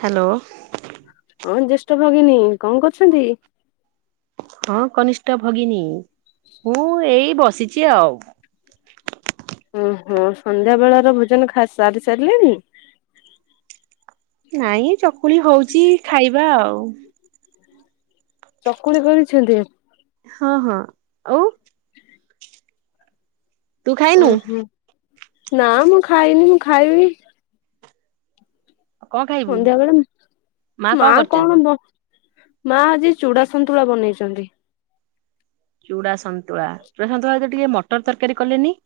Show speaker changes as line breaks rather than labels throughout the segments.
Hello
ହଁ ଯେ [unintelligible] ଭଗିନୀ କଣ କରୁଛନ୍ତି।
ହଁ କନିଷ୍ଠ ଭଗିନୀ ମୁଁ ଏଇ ବସିଛି ଆଉ।
ଓହୋ ସନ୍ଧ୍ୟା ବେଳ ର ଭୋଜନ ଖା ସାରି ସାରିଲେଣି।
ନାଇଁ ଚକୁଳି ହଉଛି ଖାଇବା ଆଉ।
ଚକୁଳି କରିଛନ୍ତି
ହଁ ହଁ ଆଉ ତୁ ଖାଇନୁ?
ଓହୋ ନା ମୁଁ ଖାଇନି ମୁଁ ଖାଇବି
କଣ ଖାଇବୁ
ସନ୍ଧ୍ୟାବେେଳେ
ମା
ମାଆ
କରିଛନ୍ତି?
କଣ ବ ମା ଆଜି ଚୂଡା ସନ୍ତୁଳା ବନେଇଚନ୍ତି।
ଚୂଡ଼ା ସନ୍ତୁଳା ଚୁଡ଼ା ସନ୍ତୁଳା ସହିତ ଟିକେ ମଟର ତରକାରୀ କଲେନି?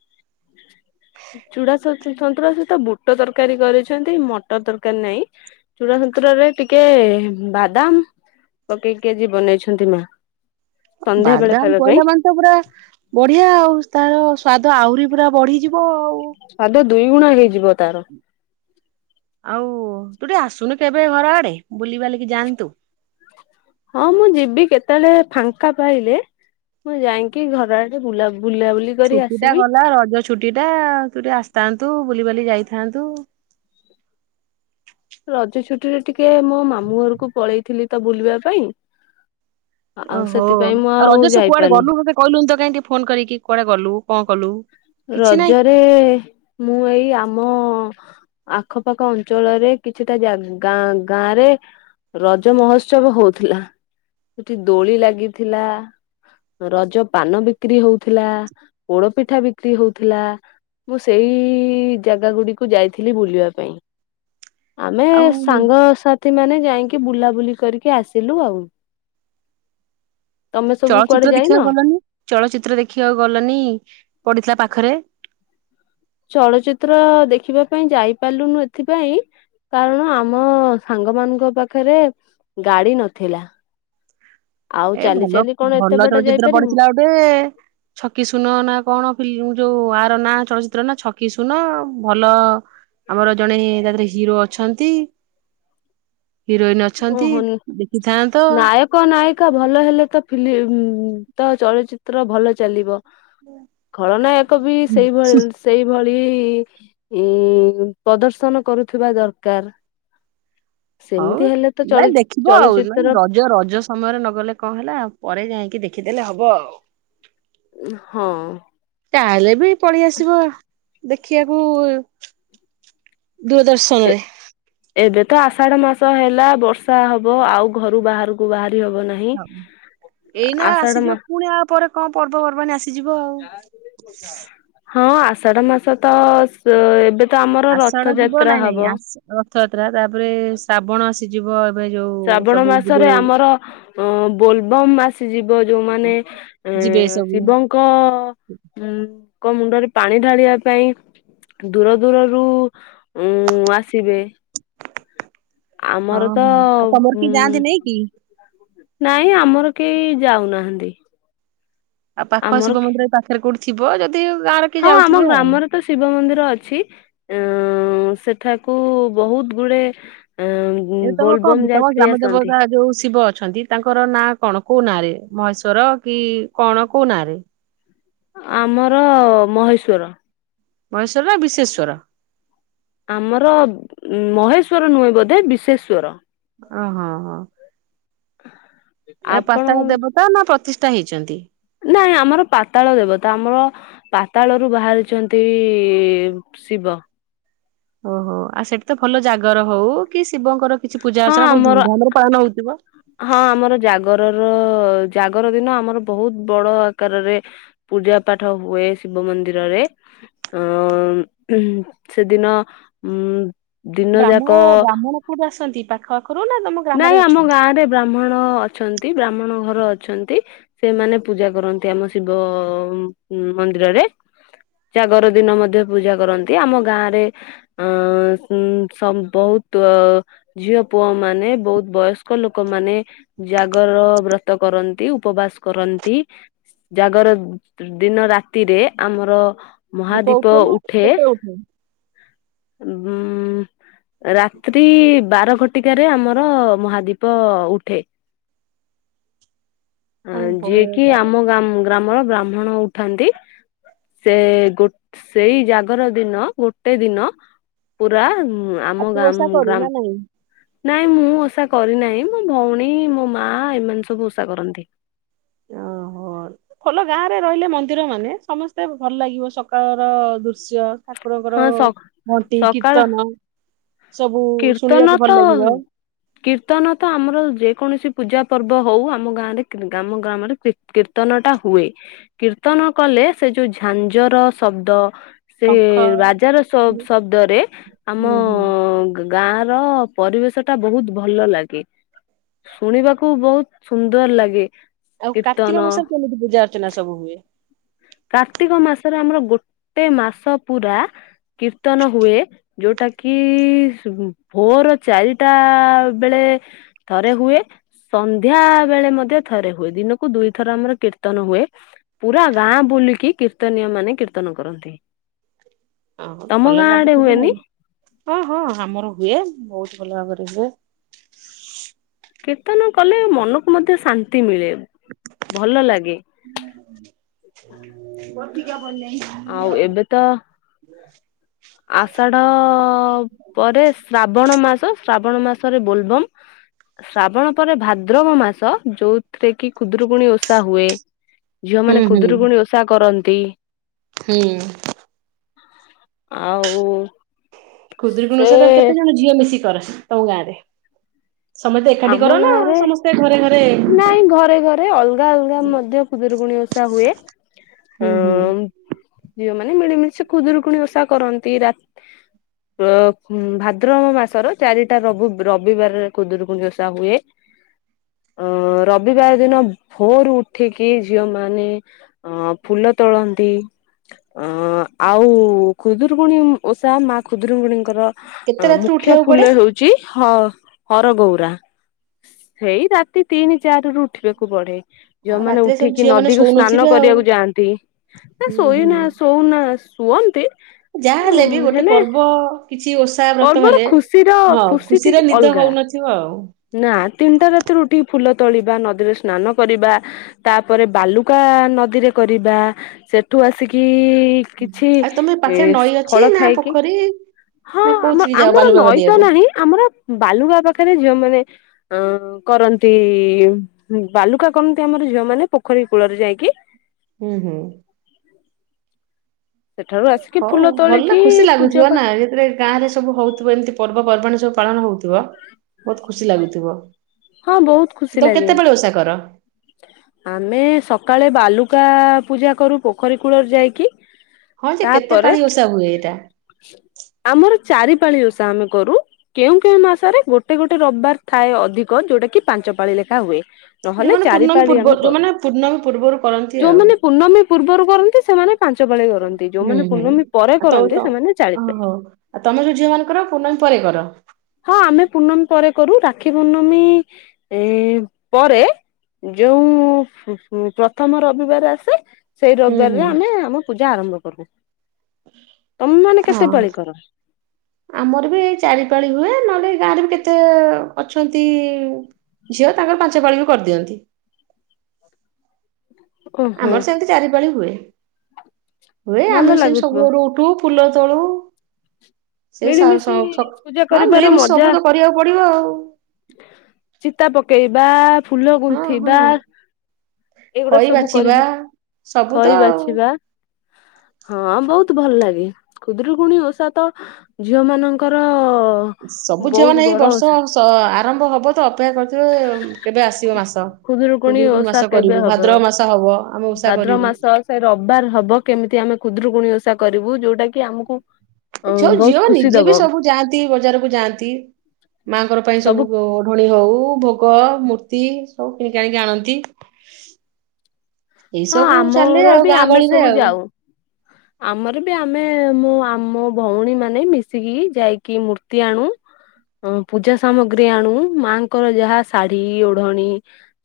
ଚୂଡ଼ା ସତ୍- ସନ୍ତୁଳା ସହିତ ବୁଟ ତରକାରୀ କରିଛନ୍ତି ମଟର ତରକାରୀ ନାଇ ଚୁଡ଼ା ସନ୍ତୁଳାରେ ଟିକେ ବାଦାମ୍ ପକେଇକି ଆଜି ବନେଇଛନ୍ତି ମାଆ।
ବାଦାମ ପଇଲା ମାନେ ତ ପୁରା ବଢିଆ ଆଉ ତାର ସ୍ଵାଦ ଆହୁରି ପୁରା ବଢିଯିବ ହଁ ଆଉ।
ସ୍ୱାଦ ଦୁଇ ଗୁଣା ହେଇଯିବ ତାର।
ଆଉ ତୁ ଟିକେ ଆସୁନୁ କେବେ ଘର ଆଡେ ବୁଲି ବାଲିକି ଯାଆନ୍ତୁ।
ହଁ ମୁଁ ଯିବି କେତେବେଳେ ଫାଙ୍କା ପାଇଲେ ମୁଁ ଯାଇକିଁ ଘର ଆଡେ ବୁଲାବୁ
ଛୁଟି ଟା ଗଲା ରଜ ଛୁଟି ଏଇଟା ତୁ ଟିକେ ଆସଥାନ୍ତୁ ବୁଲିିବାଲି ଯାଇଥାନ୍ତୁ।
ରଜ ଛୁଟିରେ ଟିକେ ମୋ ମାମୁଁ ଘରକୁ ପଳେଇଥିଲି ତ ବୁଲିବା ପାଇଁ। ଆଉ
ଓହୋ
ସେଥିପାଇଁ ମୁଁ
ଆଉ ରଜରେସବୁ କୁଆଡେ
ଯାଇପାରିନି
ଗଲୁ ମତେ ତ କଇଲୁନି ତ କାଇଁ ଫୋନ କରିକି କୁଆଡେ ଗଲୁ? କଅଁ କଲୁ? କିଛି ନାହିଁ
ରଜରେ ମୁଁ ଏଇ ଆମ ଆଖପାଖ ଅଞ୍ଚଳରେ କିଛିଟା ଜା-ଗାଁ ଗାଁରେ ରଜ ମହୋତ୍ସବ ହଉଥିଲା ସେଠି ଦୋଳି ଲାଗିଥିଲା ରଜ ପାନ ବିକ୍ରି ହଉଥିଲା ପୋଡପିଠା ବିକ ବିକ୍ରି ହଉଥିଲା ମୁଁ ସେଇ ଜାଗା ଗୁଡିକୁ ଯାଇଥିଲି ବୁଲିବା ପାଇଁ। ଆମେ ଏ
ଆଉ
ସାଙ୍ଗସାଥି ମାନେ। ଯାଇଁକି ବୁଲାବୁଲି କରିକି ଆସିଲୁ ଆଉ। ତମେ ସବୁ କୁଆଡେ
ଚଳଚିତ୍ର
ଯାଇନ?
ଦେଖିଆକୁ ଗଲନି ଚଳଚିତ୍ର ଦେଖିଆକୁ ଗଲନି ପଡିଥିଲା ପା ପାଖରେ।
ଚଳଚିତ୍ର ଦେଖିବା ପାଇଁ ଯାଇପାରଲୁନୁ ଏଥିପାଇଁ କାରଣ ଆମ ସାଙ୍ଗ ମାନଙ୍କ ପାଖରେ ଗାଡି ନଥିଲା। ଆଉ
ଏ
ଚାଲି
ଭଲ
ଚାଲି କଣ ଏତେ
ଭଲ
ବାଟ
ଚଳଚିତ୍ର
ଯାଇପାରିବୁ?
ପଡିଥିଲା ଗୋଟେଏ ଛକି ଶୂନ ନା କଣ ଫିଲ୍ମ ଯୋଉ କୁଆର ନାଁ ଚଳଚିତ୍ର ନା ଛକି ସୁନ ଭଲ ଆମର ଜଣେ ତା [unintelligible] ହିରୋ ଅଛନ୍ତି। ହିରୋଇନ୍ ଅଛନ୍ତି
ଓହୋ
ଦେଖିଥାନ୍ତ।
ନାୟକ ନାୟିକା ଭଲ ହେଲେ ତ ଫିଲ୍ମ ତ ଚଳଚିତ୍ର ଭଲ ଚାଲିବ। ଖଳନାୟକ ବି ସେଇଭଳ ସେଇଭଳ ଇ ଇ ପ୍ରଦର୍ଶନ କରୁଥିବା ଦରକାର।
ହଉ
ସେମିତି ହେଲେ ଚଳ
ନାଇଁ ଦେଖିବ ଆଉ ନାଇଁ
ଚଳଚିତ୍ର
ରଜ ରଜ ସମୟରେ ନଗଲେ କଅଁ ହେଲା ଆଉ ପରେ ଯାଇକି ଦେଖିଦେଲେ ହବ ଆଉ।
ଉଁ ହଁ।
ତାହେଲେ ବି ପଳେଇ ଆସିବ। ଦେଖିବାକୁ ଦୁର
ଏ
ଦର୍ଶନ ରେ।
ଏବେ ତ ଆଷାଢ ମାସ ହେଲା ବର୍ଷା ହବ ଆଉ ଘରୁ ବାହାରକୁ ବା
ହ ଏଇନା
ଆଷାଢ ମା
ଆସିଯିବ ପୁଣି ଆ ପରେ କଣ ପର୍ବପର୍ବାଣିୀ ଆସିଯିବ। ଆଉ।
[unintelligible] ହଁ ଆଷାଢ ମାସ ତ ସ ଏବେ ତ ଆମର
ଆଷାଢ ଯିବ
ରଥଯାତ୍ରା
ନାଇଁ
ହବ।
ନାଇଁ ଆସ, ରଥଯାତ୍ରା ତାପରେ ଶ୍ରାବଣ ଆସିଯିବ ଏବେ ଯୋଉ
ଶ୍ରାବଣ
ସବୁ ଯିବେ
ମାସରେ ଆମର ଅ ବୋଲବମ ମାସ ସେ ଯିବ ବ ଯୋଉମାନୋ ଅ
ଯିବେ ସବୁ
ଶିବଙ୍କ ଉ ଙ୍କ ମୁଣ୍ଡରେ ପାଣି ଢାଳିବା ପାଇଁ ଦୂର ଦୂରରୁ ଉମ ଆସିବେ।
ହଁ
ଆମର ତ
ହଁ ଆଉ ତମର କି
ଉଁ
ଯାଆନ୍ତି ନାଇଁ କି?
ନାଇଁ ଆମର କେହି ଯାଉନାହାନ୍ତି।
ଆଉ ପାଖ
ଆମର
ଶିବ ମନ୍ଦିର ପାଖରେ କୋଉଠି? ଥିବ ଯଦି ଗାଁର କିଏ
ହଁ ଆମ
ଯାଉଥିବେ ଆଉ
ଗ୍ରାମରେ ତ ଶିବ ମନ୍ଦିର ଅଛି। ଉ ସେଠାକୁ ବହୁତ ଗୁଡେ ଏଁ
ଏବେ ତମେ
ବୋଲବମ୍
କଣ ତମ
ଯାତ୍ରୀ
ଗ୍ରାମ
ଆସନ୍ତି।
ଦେବତା ଯୋଉ ଶିବ? ଅଛନ୍ତି। ତାଙ୍କର ନାଁ କଣ କୋଉ ନାଁ ରେ ମହେଶ୍ଵର କି କଣ କୋଉ ନାଁ ରେ?
ଆମର ମହେଶ୍ଵର।
ମହେଶ୍ଵର ନା ବିଶେସ୍ୱର?
ଆମର ମହେଶ୍ଵର ନୁହେଁ ବୋଧେ ବିଶେଶ୍ଵର।
ଓ ହଁ ହଁ। ଏ
ଆପଣ
ପାତାଳ ଦେବତା ନା ପ୍ରତି ଟା ହେଇଚନ୍ତି।
ନାଇଁ ଆମର ପାତାଳ ଦେବତା ଆମର ପାତାଳରୁୁ ବାହାରିଚନ୍ତି ଇ ଶିବ।
ଓହୋ ଆଉ ସେଠି ତ ଭଲ ଜାଗର ହଉ କି ଶିବଙ୍କର କିଛି ପୂଜା
ହଁ
ଅର୍ଚ୍ଚନା ବହୁତ
ଆମର
ଧୁମଧାମ ରେ ପାଳନା ହଉଥିବ?
ହଁ ଆମର ଜାଗରର ଜାଗର ଦିନ ଆମର ବହୁତ ବଡ ଆକାରରେ ପୂଜା ପାଠ ହୁଏ ଶିବ ମନ୍ଦିରରେ। ଅ ସେଦିନ ଉ
ବ୍ରାହ୍ମ ବ୍ରାହ୍ମଣ କଉଠୁ ଆସନ୍ତି? ପାଖ ପାଖରୁ ନା ତମ ଗ୍ରାମରେ
ନାଇଁ ଆମ
ଅଛନ୍ତି?
ଗାଁ ରେ ବ୍ରାହ୍ମଣ ଅଛନ୍ତି। ବ୍ରାହ୍ମଣ ଘର ଅ- ଅଛନ୍ତି। ସେମାନେ ପୂଜା କରନ୍ତି ଆମ ଶିବ ମନ୍ଦିରରେ। ଜାଗର ଦିନ ମଧ୍ୟ ପୂଜା କରନ୍ତି। ଆମ ଗାଁରେ ସ ଅ ବହୁତ ଅ ଝିଅ ପୁଅ ମାନେ ବହୁତ ବୟସ୍କ ଲୋକମାନେ ଜାଗର ବ୍ରତ କରନ୍ତି, ଉପବାସ କରନ୍ତି। ଜାଗର ଦିନ ରାତିରେ ଆମର
ଦୀପ
ମହାଦୀପ
ଉଠେ ନା କେତେବେଳେ ଉଠେ?
ଉ ରାଟ୍ରି ବାର ଘଟିକାରେ ଆମର ର ମହାଦୀପ ଉଠେ।
ଓହୋ
ଯିଏ କିି
ତାହେଲେ
ଆମ ଗ୍ରା ଗ୍ରାମର ବ୍ରାହ୍ମଣ ଉଠାନ୍ତି ସେ ସେଇ ଜାଗର ଦିନ ଗୋଟେ ଦିନ ପୁରା ଆମ
ଆରତୀ
ଗମ୍
ଓଷା କରୁ ନା ନାଇଁ?
ଗ୍ରାମ ନାଇଁ ମୁଁ ଓଷା କରିନାହିଁ ମୋ ଭଉଣୀ ମୋ ମା ଏମାନେ ସବୁ ଓଷା କରନ୍ତି।
ଓହୋ ଭଲ ଗାଁ ରେ ରହିଲେ ମନ୍ଦିର ମାନେ ସମସ୍ତେ ଭଲ ଲାଗିବ ସକାଳର ଦୃଶ୍ୟ ଠାକୁରଙ୍କର
ହଁ
ଘଣ୍ଟି
ସକାଳ
କୀର୍ତ୍ତନ ସବୁ
କୀର୍ତ୍ତନ
ଶୁଣିବାକୁ ଭଲ
ତ
ଲାଗିବ
କୀର୍ତ୍ତନ ତ ଆମର ଯେକୌଣସି ପୂଜା ପର୍ବ ହଉ ଆମ ଗାଁରେ ଆମ ଗ୍ରାମରେ କି କୀର୍ତ୍ତନ ଟା ହୁଏ। କୀର୍ତ୍ତନ କଲେ ସେ ଯୋଉ ଝାଞ୍ଜର ଶବ୍ଦ
ପଖ
ର ଶବ୍ଦରେ ଆମଅ
ହୁଁ।
ଗାଁ ର ପରିବେଶ ଟା ବହୁତ ଭଲ ଲାଗେ ଶୁଣିବାକୁ ବହୁତ ସୁନ୍ଦର ଲାଗେ।
ଆଉ କାର୍ତ୍ତିକ
କୀର୍ତ୍ତନ
ମାସରେ କେମିତି ପୂଜା ଅର୍ଚ୍ଚନା ସବୁ ହୁଏ?
କାର୍ତ୍ତିକ ମାସରେ ଆମର ଗୋଟେ ମାସ ପୁରା କୀର୍ତ୍ତନ ହୁଏ ଯୋଉଟା କି ଭୋର ଚାରିଟା ବେଳେ ଥରେ ହୁଏ ସନ୍ଧ୍ୟା ବେଳେ ମଧ୍ୟ ଥରେ ହୁଏ ଦିନକୁ ଦୁଇଥର ଆମର କୀର୍ତ୍ତନ ହୁଏ ପୁରା ଗାଁ ବୁଲିକି କୀର୍ତ୍ତନୀୟ ମାନେ କୀର୍ତ୍ତନ କରନ୍ତି।
ଓହୋ
ତମ
ଭଲ
ଗାଁ ଆଡେ
ଲାଗୁଥିବ
ହୁଏନି
ଆଉ ହଁ ହଁ ଆମର ହୁଏ ବହୁତ ଭଲ ଭାବରେ ହୁଏ।
କୀର୍ତ୍ତନ କଲେ ମନକୁ ମଧ୍ୟ ଶାନ୍ତି ମିଳେ। ଭଲ ଲାଗେ
[unintelligible] ଗା ଭଲେଇ
ଆଉ ଏବେ ତ ଆଷାଢ ପରେ ଶ୍ରାବଣ ମାସ ଶ୍ରାବଣ ମାସରେ ବୋଲବମ୍, ଶ୍ରାବଣ ପରେ ଭାଦ୍ରବ ମାସ ଯୋଉଥିରେ କି କୁଦ୍ରକୁୁଣୀ ଓଷା ହୁଏ। ଝିଅ
ହୁଁ
ମାନେ
ହୁଁ
କୁଦରୁକୁୁଣି ଓଷା କରନ୍ତି। ଦ
ହୁଁ।
ଆଉ
କୁଦ୍ରୀ
ସେ
କୁଣେଶ ତ କେତ ଜଣଝିଅ ମିଶି ସ ତମ ଗାରେ।
ଆମ ଗାଁରେ
ଘରେ
ନାଇଁ ଘରେ ଘରେ ଅଲଗା ଅଲଗା ମଧ୍ୟ କୁଦରକୁୁଣି ଓଷା ହୁଏ। ଆ
ହୁଁ ହୁଁ
ଝିଅମାନେ ମିଳିମିଳି ସେ ଖୁଦୁରୁକୁଣି ଓଷା କରନ୍ତି ରା ମ ଭାଦ୍ରବ ମାସର ଚାରିଟା ରବ ରବିବାରରେ କୁଦୁରୁକୁ ଓଷା ହୁଏ ଅ ରବିବାର ଦିନ ଭୋର ଉଠିକି ଝିଅ ମାନେ ଅ ଫୁଲ ତୋଳନ୍ତି ଅ ଆଉ ଖୁଦୁରୁଗୁଣୀ ଓଷା ମା ଖୁଦୁରୁଗୁଣୀଙ୍କର
କେତେ
ଅ
ରାତିରୁ
ମୁଖ୍ୟ
ଉଠିବାକୁ ପଡେ?
ଫୁଲ ହଉଛି ହ ହର ବହୁତ ରା ସେଇ ରାତି ତିନି ଚାରି ରୁ ଉଠିବାକୁ ବଢେ।
ଆଉ
ଯୋଉମାନେ
ରାତିରେ ସବୁ
ଉଠିକି
ଝିଅ ମାନେ
ନଦୀକୁ ସ୍ନାନ
ଶୋଉନଥିବେ ଆଉ।
କରିବାକୁ ଯାଆନ୍ତି ନା
ହୁଁ ହୁଁ।
ଶୋଇନା ଶଉନା ଶୁଅନ୍ତି
ଯାହା ବି ଗୋଟେ
ହେଲେ
ପର୍ବ କିଛି ଓଷା ବ୍ରତ
ପର୍ବର
ହେଲେ
ଖୁସିର
ହଁ
ଖୁସି
ଖୁସିରେ
ଟିକେ
ନିଦ
ଅଲଗା।
ହଉନଥିବ ଆଉ।
ନା ତିନିଟା ରାତି ରୁଟି ଫୁଲ ତୋଳିବା ନଦୀରେ ସ୍ନାନ କରିବା ତାପରେ ବାଲୁକା ନଦୀରେ କରିବା ସେଠୁ ଆସିକି କିଛି
ଆଉ ତମ ପାଖରେ ନଈ ଅଛି
ଫଳ
ନା
ଖାଇକି
ପୋଖରୀ
ହଁ
ନା
ଆମ
କୋଉଥିକି ଯାଅ
ଆମର
ବାଲୁକା
ନଈତ
କରିବାକୁ?
ନାହିଁ ଆମର ବାଲୁଗ ପାଖ ଝିଅ ମାନ ଅ କରନ୍ତି ବାଲୁକା କରନ୍ତି ଆମର ଝିଅ ମାନେ ପୋଖରୀ କୂଳରେ ଯାଇକି।
ହୁଁ ହୁଁ।
ସେଠାରୁ ଆସିକି
ହଉ
ଫୁଲ
ଭଲ ନା
ତୋଳିକି
ଖୁସି
ପୂଜା
ଲାଗୁଥିବ
ପାଠ
ନା ଯେଥିବେ ଗାଁରେ ସବୁ ହଉଥିବ ଏମିତି ପର୍ବପର୍ବାଣି ଯୋଉ ପାଳନ ହଉଥିବ ବହୁତ ଖୁସି ଲାଗୁଥିବ।
ହଁ ବହୁତ ଖୁସି
ତ
ଲାଗେ।
କେତେ ପାଳି ଓଷା କର
ଆମେ ସକାଳେ ବାଲୁକା ପୂଜା କରୁ ପୋଖରୀ କୂଳରେ ଯାଇକି।
ହଁ ଯେ କେତେ
ତାପରେ
ପାଳି ଓଷା ହୁଏ ଏଇଟା।
ଆମର ଚାରି ପାାଳି ଓଷା ଆମେ କରୁ କେଉଁ କେଉଁ ମାସରେ ଗୋଟେ ଗୋଟେ ରବିବାର ଥାଏ ଅଧିକ ଯୋଉଟା କି ପାଞ୍ଚ ପାଳି ଲେଖା ହୁଏ। ନହେଲେ
ଯୋଉମାନେ
ଚାରି
ପୂର୍ଣ୍ଣମୀ
ପାଳି
ପୂର୍ବ
ଆମେ କରୁ
ଯୋଉମାନେ ପୂର୍ଣ୍ଣମୀ ପୂର୍ବରୁ କରନ୍ତି ଆଉ
ଯୋଉମାନେ ପୂର୍ଣ୍ଣମୀ ପୂର୍ବରୁ କରନ୍ତି ସେମାନେ ପାଞ୍ଚ ପାଳି କରନ୍ତି। ଯୋଉମାନେ ପୂର୍ଣମୀ ପରେ କରନ୍ତି। ଚାଳି
ଓ
ପାଳି
ହୋ ଆଉ ତମେ ଯୋଉ ଝିଅ ମାନଙ୍କର ପୁର୍ଣମୀ ପରେ କର। [unintelligible]
ହଁ ଆମେ ପୂର୍ଣ୍ଣମୀ ପରେ କରୁ ରାକ୍ଷୀ ପୂର୍ଣ୍ଣମୀ ପରେ ଯୋଉ ପ୍ରଥମ ରବିବାର ଆସେ ସେଇ
ହୁଁ
ରବିବାର
ହୁଁ।
ରେ ଆମେ ଆମ ପୂ ଆରମ୍ଭ କରିବୁ।
ହଁ
କର
ଆମର ବି ଏ ଚାରିପାଳି ହୁଏ ନ ତାରେ ବି କେତେ ଅଛନ୍ତି ଝିଅ ତାଙ୍କର ପାଞ୍ଚ ପାଳି ବି କରିଦିଅନ୍ତି।
ଓହୋ
ଆମର ସେମିତି ଚାରିପଳି ହୁଏ। ହୁଏ
ଭଲ
ଆମେ ସେମ ସବୁ
ଲାଗୁଥିବ
ଭୋରୁ ଉଠୁ ଫୁଲ ତଳୁ ସେଇ ସ
ମିଳିମିଶି
ସ
ପୂଜା
ହଁ
କରିବାର
ମିଳିମିଶି
ମଜା
ସବୁ ତ କରିବାକୁ ପଡିବ ଆଉ। ହଁ
ଚିତା ପକେଇ ବା ଫୁଲ ଗୁନ୍ଥିବା। ଏଇଗୁଡା
ଖଈ
ସବୁ
ବାଛିବା
କରିବା
ସବୁ
ଖଇ
ତ ଆଉ
ବାଛିବା ହଁ ବହୁତ ଭଲ ଲାଗେ ଖୁଦରୁକୁଣୀ ଓଷା ତ ଝିଅ ମାନଙ୍କର
ସବୁ ଝିଅ
ବହୁତ
ମାନେ ଏଇ ବର୍ଷ ଆରମ୍ଭ ହବ ତ ଅପେକ୍ଷା କରିଥିବେ କେବେ ଆସିବ ମାସ।
ଖୁଦରୁକୁଣୀ
ଖୁଦୁରୁକୁଣୀ
ଓଷା
ମାସ କରିବୁ
କେବେ ହବ
ଭାଦ୍ରବ ମାସ ହବ ଆମେ ଓଷା କରିବୁ
ଭାଦ୍ରବମାସ ସେ ରବିବାର ହବ କେମିତି ଆମେ ଖୁଦରୁକୁଣୀ ଓଷା ଷା କରିବୁ ଯୋଉଟା କି ଆମକୁ ଅ
ଏ ଯୋଉ
ବହୁତ
ଝିଅ
ଖୁସି
ନିଜେ
ଦବ
ବି ସବୁ ଯାଆନ୍ତି ବଜାରକୁ ଯାଆନ୍ତି ମାଙ୍କର ପାଇଁ ସବୁ ଓଢଣୀ ହଉ ଭୋଗ୍ ପ ମୂର୍ତ୍ତି ସବୁ କିଣିକାଣିକି ଆଣନ୍ତି। ଏଇ
ହଁ
ସବୁ ଚାଲେ
ଆମର
ଆଉ
ବି
ଗାଁ
ଆମେ
ଗହଳିରେ
ସବୁ
ଆଉ।
ଯାଉ ଆମର ବି ଆମେ ଏ ମୁଁ ଆମ ଭଉଣୀ ମାନେ ମିଶିକି ଯାଇକି ମୂର୍ତ୍ତି ଆଣୁ ଅଁ ପୂଜା ସାମଗ୍ରୀ ଆଣୁ ମାଙ୍କର ଯାହା ଶାଢୀ ଓଢଣୀ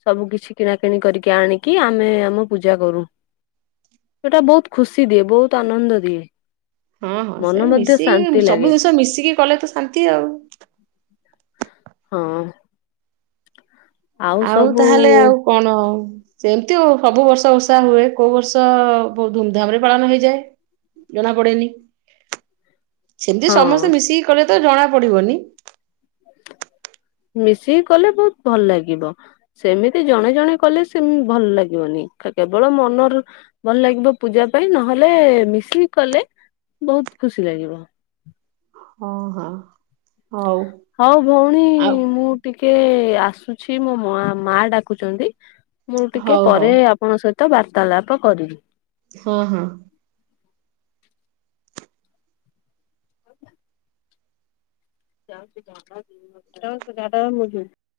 ସବୁ କିଛି କିଣାକିଣି କରିକି ଆଣିକି ଆମେ ଆମ ପୂଜା କରୁ ସେଟା ବହୁତ ଖୁସି ଦିଏ ବହୁତ ଆନନ୍ଦ ଦିଏ
ହଁ ହଁ ସେ
ମନ ମଧ୍ୟ
ମିଶିକି
ଶାନ୍ତି ଲାଗେ
ସବୁ ଜିନିଷ ମିଶିକି କଲେ ତ ଶାନ୍ତି ଆଉ।
ହଁ
ଆଉ ତାହେଲେ ଆଉ କଣ ସେମତିଓ ସବୁ ବର୍ଷ ଓଷା ହୁଏ କୋଉ ବର୍ଷ ବହୁତ ଧୁମଧାମ ରେ ପାଳନ ହେଇଯାଏ ଜଣା ପଡେନି। ସେମିତି
ହଁ
ସମସ୍ତେ ମିଶିକି କଲେ ତ ଜଣା ପଡିବନି।
ମିଶିକି କଲେ ବହୁତ ଭଲ ଲାଗିବ ସେମିତି ଜଣେ ଜଣେ କଲେ ସେମ ଭଲ ଲାଗିବନି କେବଳ ମନର ଭଲ ଲାଗିବ ପୂଜା ପାଇଁ ନହେଲେ ମିଶିକି କଲେ ବହୁତ ଖୁସି ଲାଗିବ।
ହଁ ହଁ ହଉ
ହଉ ଭଉଣୀ
ଆଉ
ମୁଁ ଟିକ୍ କେ ଆସୁଛି ମୋ ମଆ ମା ଡାକୁଛନ୍ତି। ମୁଁ ଟିକେ
ହଉ ହଉ
ପରେ ଆପଣ ସହିତ ତ ବାର୍ତ୍ତାଳାପ କରିବି।
ହଁ ହଁ।
[unintelligible]